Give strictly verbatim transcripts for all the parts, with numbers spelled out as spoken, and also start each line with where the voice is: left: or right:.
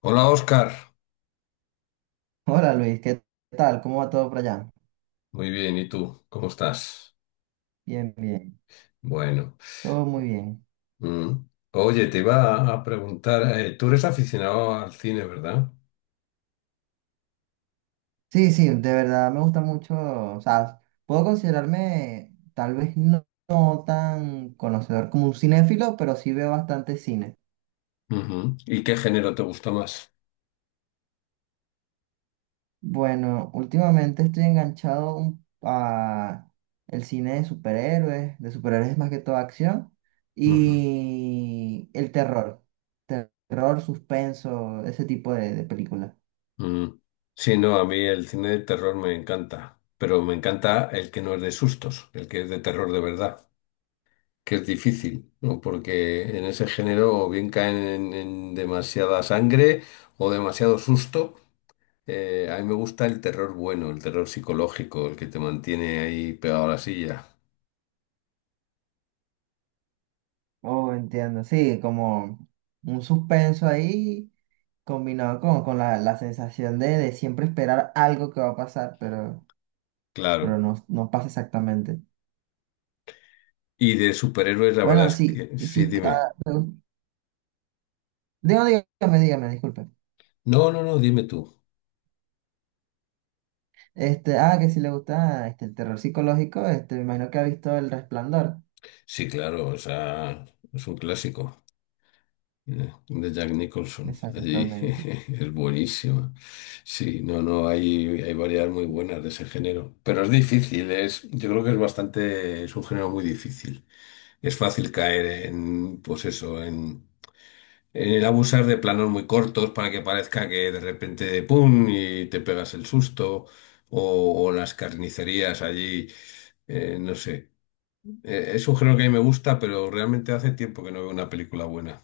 left: Hola Oscar,
right: Hola Luis, ¿qué tal? ¿Cómo va todo por allá?
left: muy bien, ¿y tú? ¿Cómo estás?
right: Bien, bien,
left: Bueno,
right: todo muy bien.
left: mm. Oye, te iba a preguntar, eh, tú eres aficionado al cine, ¿verdad?
right: Sí, sí, de verdad me gusta mucho, o sea, puedo considerarme tal vez no, no tan conocedor como un cinéfilo, pero sí veo bastante cine.
left: Ujú. ¿Y qué género te gusta más?
right: Bueno, últimamente estoy enganchado un- a el cine de superhéroes, de superhéroes más que todo acción,
left: Ujú.
right: y el terror, terror, suspenso, ese tipo de, de películas.
left: Mm. Sí, no, a mí el cine de terror me encanta, pero me encanta el que no es de sustos, el que es de terror de verdad, que es difícil, ¿no? Porque en ese género o bien caen en, en demasiada sangre o demasiado susto. Eh, a mí me gusta el terror bueno, el terror psicológico, el que te mantiene ahí pegado a la silla.
right: Oh, entiendo. Sí, como un suspenso ahí combinado con, con la, la sensación de, de siempre esperar algo que va a pasar, pero, pero
left: Claro.
right: no, no pasa exactamente.
left: Y de superhéroes, la verdad
right: Bueno,
left: es
right: sí,
left: que sí,
right: sí.
left: dime.
right: ah, Digo, dígame, dígame, disculpe.
left: No, no, no, dime tú.
right: Este, ah, que si le gusta este, el terror psicológico, este, me imagino que ha visto El Resplandor.
left: Sí, claro, o sea, es un clásico eh, de Jack Nicholson. Allí
right: Exactamente.
left: es buenísima. Sí, no, no, hay, hay variedades muy buenas de ese género. Pero es difícil, es, yo creo que es bastante, es un género muy difícil. Es fácil caer en, pues eso, en el abusar de planos muy cortos para que parezca que de repente, ¡pum! Y te pegas el susto. O, o las carnicerías allí, eh, no sé. Eh, es un género que a mí me gusta, pero realmente hace tiempo que no veo una película buena.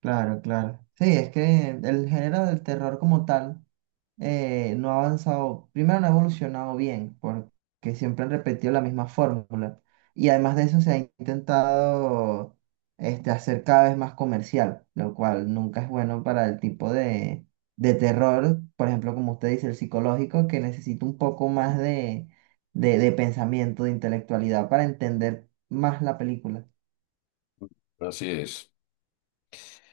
right: Claro, claro. Sí, es que el género del terror como tal eh, no ha avanzado, primero no ha evolucionado bien, porque siempre han repetido la misma fórmula. Y además de eso se ha intentado este, hacer cada vez más comercial, lo cual nunca es bueno para el tipo de, de terror, por ejemplo, como usted dice, el psicológico, que necesita un poco más de, de de pensamiento, de intelectualidad para entender más la película.
left: Así es.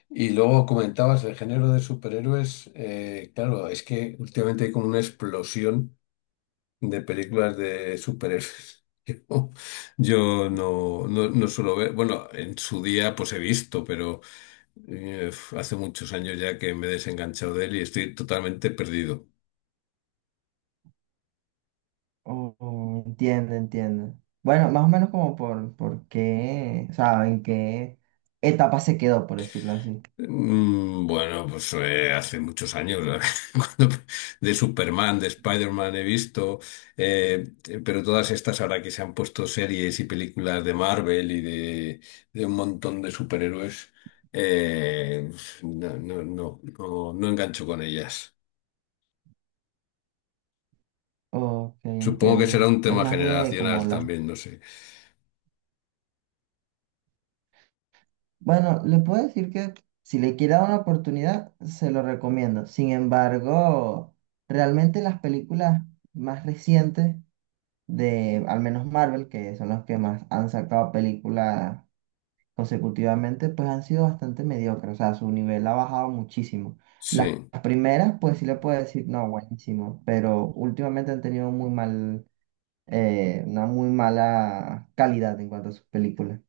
left: Y luego comentabas el género de superhéroes. Eh, claro, es que últimamente hay como una explosión de películas de superhéroes. Yo yo no, no, no suelo ver, bueno, en su día pues he visto, pero… Eh, uf, hace muchos años ya que me he desenganchado de él y estoy totalmente perdido.
right: Oh, entiendo, entiendo. Bueno, más o menos como por, por qué, o sea, en qué etapa se quedó, por decirlo así.
left: Mm, Bueno, pues eh, hace muchos años, la verdad, cuando- de Superman, de Spider-Man he visto, eh, eh, pero todas estas ahora que se han puesto series y películas de Marvel y de, de un montón de superhéroes, eh, no, no, no, no, no engancho con ellas.
right: Ok,
left: Supongo que será
right: entiendo.
left: un
right: Es
left: tema
right: más de
left: generacional
right: como la...
left: también, no sé.
right: Bueno, le puedo decir que si le quiere dar una oportunidad, se lo recomiendo. Sin embargo, realmente las películas más recientes de, al menos Marvel, que son las que más han sacado películas consecutivamente, pues han sido bastante mediocres, o sea, su nivel ha bajado muchísimo. Las
left: Sí.
right: primeras, pues sí le puedo decir, no, buenísimo, pero últimamente han tenido muy mal, eh, una muy mala calidad en cuanto a sus películas.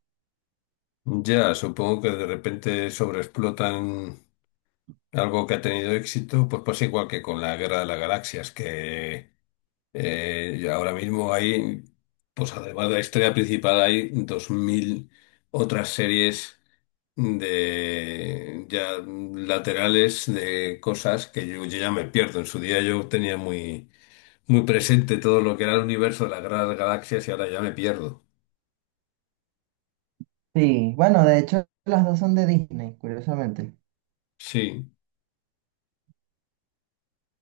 left: Ya, supongo que de repente sobreexplotan algo que ha tenido éxito, pues pasa igual que con la Guerra de las Galaxias, que eh, y ahora mismo hay, pues además de la historia principal, hay dos mil otras series de ya laterales de cosas que yo, yo ya me pierdo. En su día yo tenía muy, muy presente todo lo que era el universo de las Guerra de las Galaxias y ahora ya me pierdo.
right: Sí, bueno, de hecho, las dos son de Disney, curiosamente,
left: Sí,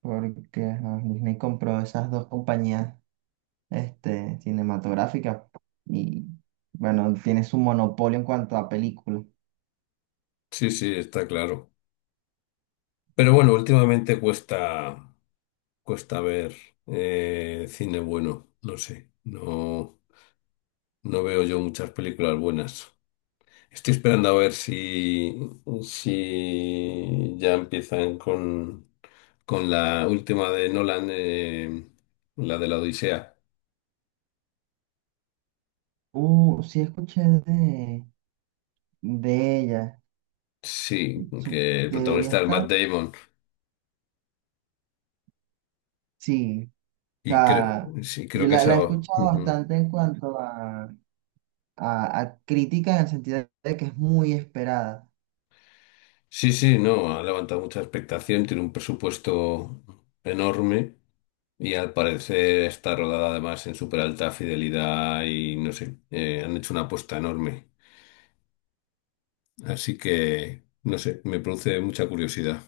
right: porque ajá, Disney compró esas dos compañías, este, cinematográficas y, bueno, tiene su monopolio en cuanto a películas.
left: sí, sí, está claro. Pero bueno, últimamente cuesta, cuesta ver eh, cine bueno, no sé, no, no veo yo muchas películas buenas. Estoy esperando a ver si, si ya empiezan con, con la última de Nolan, eh, la de la Odisea.
right: Uh, sí escuché de, de ella.
left: Sí,
right: su-
left: que el
right: Debería
left: protagonista es Matt
right: estar,
left: Damon.
right: sí, o
left: Y
right: sea,
left: cre- sí, creo
right: yo
left: que
right: la,
left: esa.
right: la he escuchado
left: Ujú.
right: bastante en cuanto a, a, a crítica en el sentido de que es muy esperada.
left: Sí, sí, no, ha levantado mucha expectación, tiene un presupuesto enorme y al parecer está rodada además en súper alta fidelidad y no sé, eh, han hecho una apuesta enorme. Así que, no sé, me produce mucha curiosidad.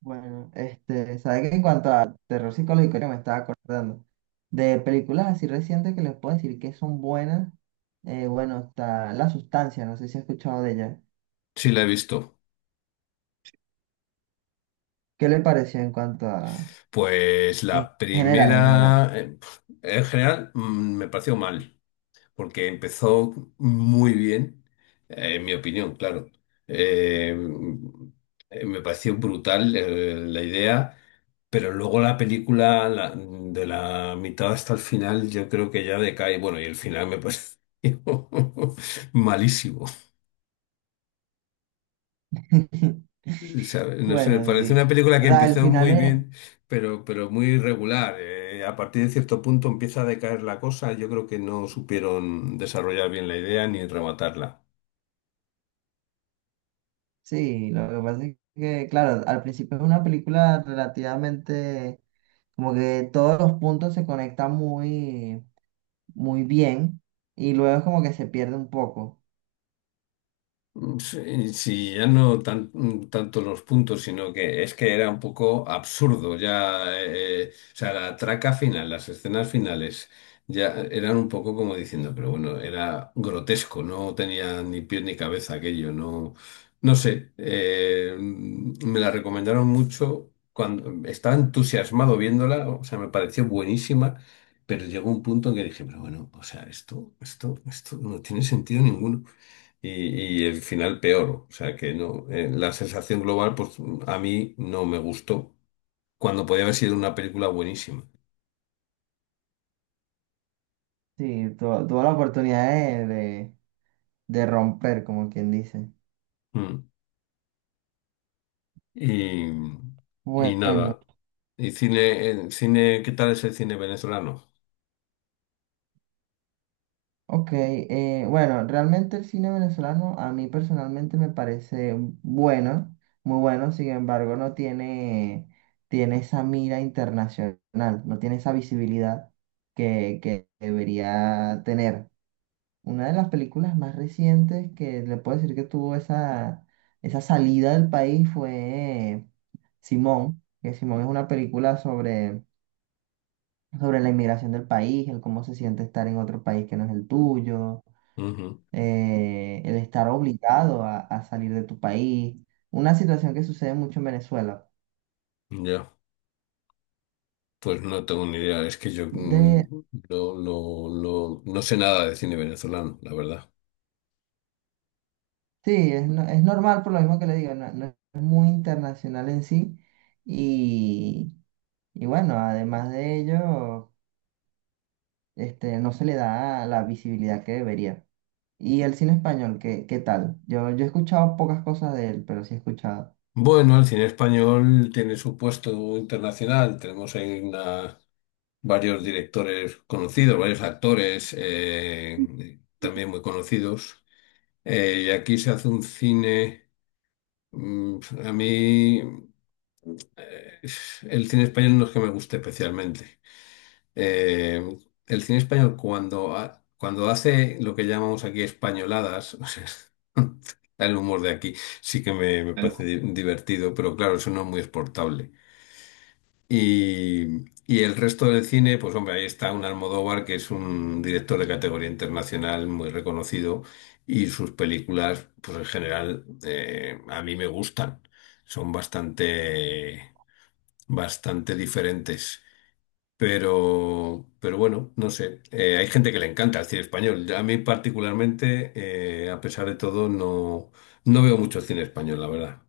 right: Bueno, este, sabes que en cuanto a terror psicológico, ahorita me estaba acordando de películas así recientes que les puedo decir que son buenas. Eh, bueno, está La Sustancia, no sé si has escuchado de ella.
left: Sí, la he visto.
right: ¿Qué le pareció en cuanto a,
left: Pues
right: en
left: la
right: general, en general?
left: primera, eh, en general, mm, me pareció mal. Porque empezó muy bien, eh, en mi opinión, claro. Eh, eh, Me pareció brutal, eh, la idea, pero luego la película, la- de la mitad hasta el final, yo creo que ya decae. Bueno, y el final me pareció malísimo. O sea, no sé, me
right: Bueno,
left: parece una
right: sí.
left: película
right: O
left: que
right: sea, el
left: empezó
right: final
left: muy
right: es,
left: bien, pero, pero muy irregular. Eh, a partir de cierto punto empieza a decaer la cosa. Yo creo que no supieron desarrollar bien la idea ni rematarla.
right: sí, lo que pasa es que, claro, al principio es una película relativamente, como que todos los puntos se conectan muy, muy bien y luego es como que se pierde un poco.
left: Mm, Sí, sí, ya no tan- mm, tanto los puntos, sino que es que era un poco absurdo ya, eh, eh, o sea, la traca final, las escenas finales, ya eran un poco como diciendo, pero bueno, era grotesco, no tenía ni pie ni cabeza aquello, no, no sé, eh, mm, me la recomendaron mucho, cuando estaba entusiasmado viéndola, o sea, me pareció buenísima, pero llegó un punto en que dije, pero bueno, o sea, esto, esto, esto no tiene sentido ninguno y, y el final peor. O sea que no, eh, la sensación global, pues a mí no me gustó, cuando podía haber sido una película buenísima.
right: Sí, tu- tuvo la oportunidad de, de, de romper, como quien dice.
left: Mm. Y, y
right: Bueno,
left: nada. ¿Y cine, eh, cine, qué tal es el cine venezolano?
right: ok, eh, bueno, realmente el cine venezolano a mí personalmente me parece bueno, muy bueno, sin embargo no tiene, tiene esa mira internacional, no tiene esa visibilidad que, que debería tener. Una de las películas más recientes que le puedo decir que tuvo esa, esa salida del país fue Simón, que Simón es una película sobre, sobre la inmigración del país, el cómo se siente estar en otro país que no es el tuyo.
left: Ujú.
right: Eh, el estar obligado a, a salir de tu país, una situación que sucede mucho en Venezuela.
left: Ya, pues no tengo ni idea. Es que yo
right: De,
left: mm, no, no, no, no sé nada de cine venezolano, la verdad.
right: sí, es, no- es normal por lo mismo que le digo, no, no es muy internacional en sí y, y bueno, además de ello, este, no se le da la visibilidad que debería. ¿Y el cine español, qué, qué tal? Yo, yo he escuchado pocas cosas de él, pero sí he escuchado.
left: Bueno, el cine español tiene su puesto internacional. Tenemos ahí una, varios directores conocidos, varios actores eh, también muy conocidos. Eh, y aquí se hace un cine, mm, a mí eh, el cine español no es que me guste especialmente. Eh, el cine español cuando, ha- cuando hace lo que llamamos aquí españoladas, o sea, el humor de aquí sí que me, me parece di- divertido, pero claro, eso no es muy exportable. Y, y el resto del cine, pues hombre, ahí está un Almodóvar, que es un director de categoría internacional muy reconocido, y sus películas, pues en general, eh, a mí me gustan. Son bastante, bastante diferentes. Pero, pero bueno, no sé. Eh, hay gente que le encanta el cine español. A mí particularmente, eh, a pesar de todo, no, no veo mucho cine español, la verdad.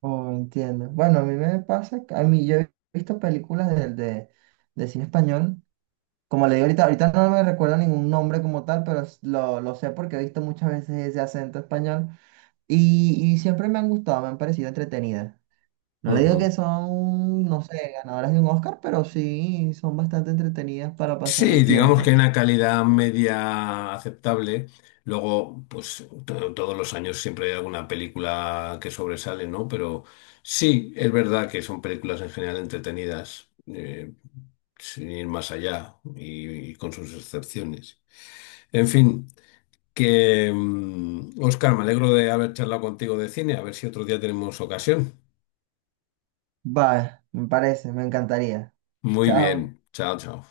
right: Oh, entiendo. Bueno, a mí me pasa, que- a mí yo he visto películas de, de, de cine español. Como le digo ahorita, ahorita no me recuerdo ningún nombre como tal, pero s- lo, lo sé porque he visto muchas veces ese acento español y, y siempre me han gustado, me han parecido entretenidas. No le digo que
left: Ujú.
right: son, no sé, ganadoras de un Oscar, pero sí son bastante entretenidas para pasar
left: Sí,
right: el
left: digamos que hay
right: tiempo.
left: una calidad media aceptable. Luego, pues to- todos los años siempre hay alguna película que sobresale, ¿no? Pero sí, es verdad que son películas en general entretenidas, eh, sin ir más allá y, y con sus excepciones. En fin, que Oscar, me alegro de haber charlado contigo de cine. A ver si otro día tenemos ocasión.
right: Va, me parece, me encantaría.
left: Muy
right: Chao.
left: bien, chao, chao.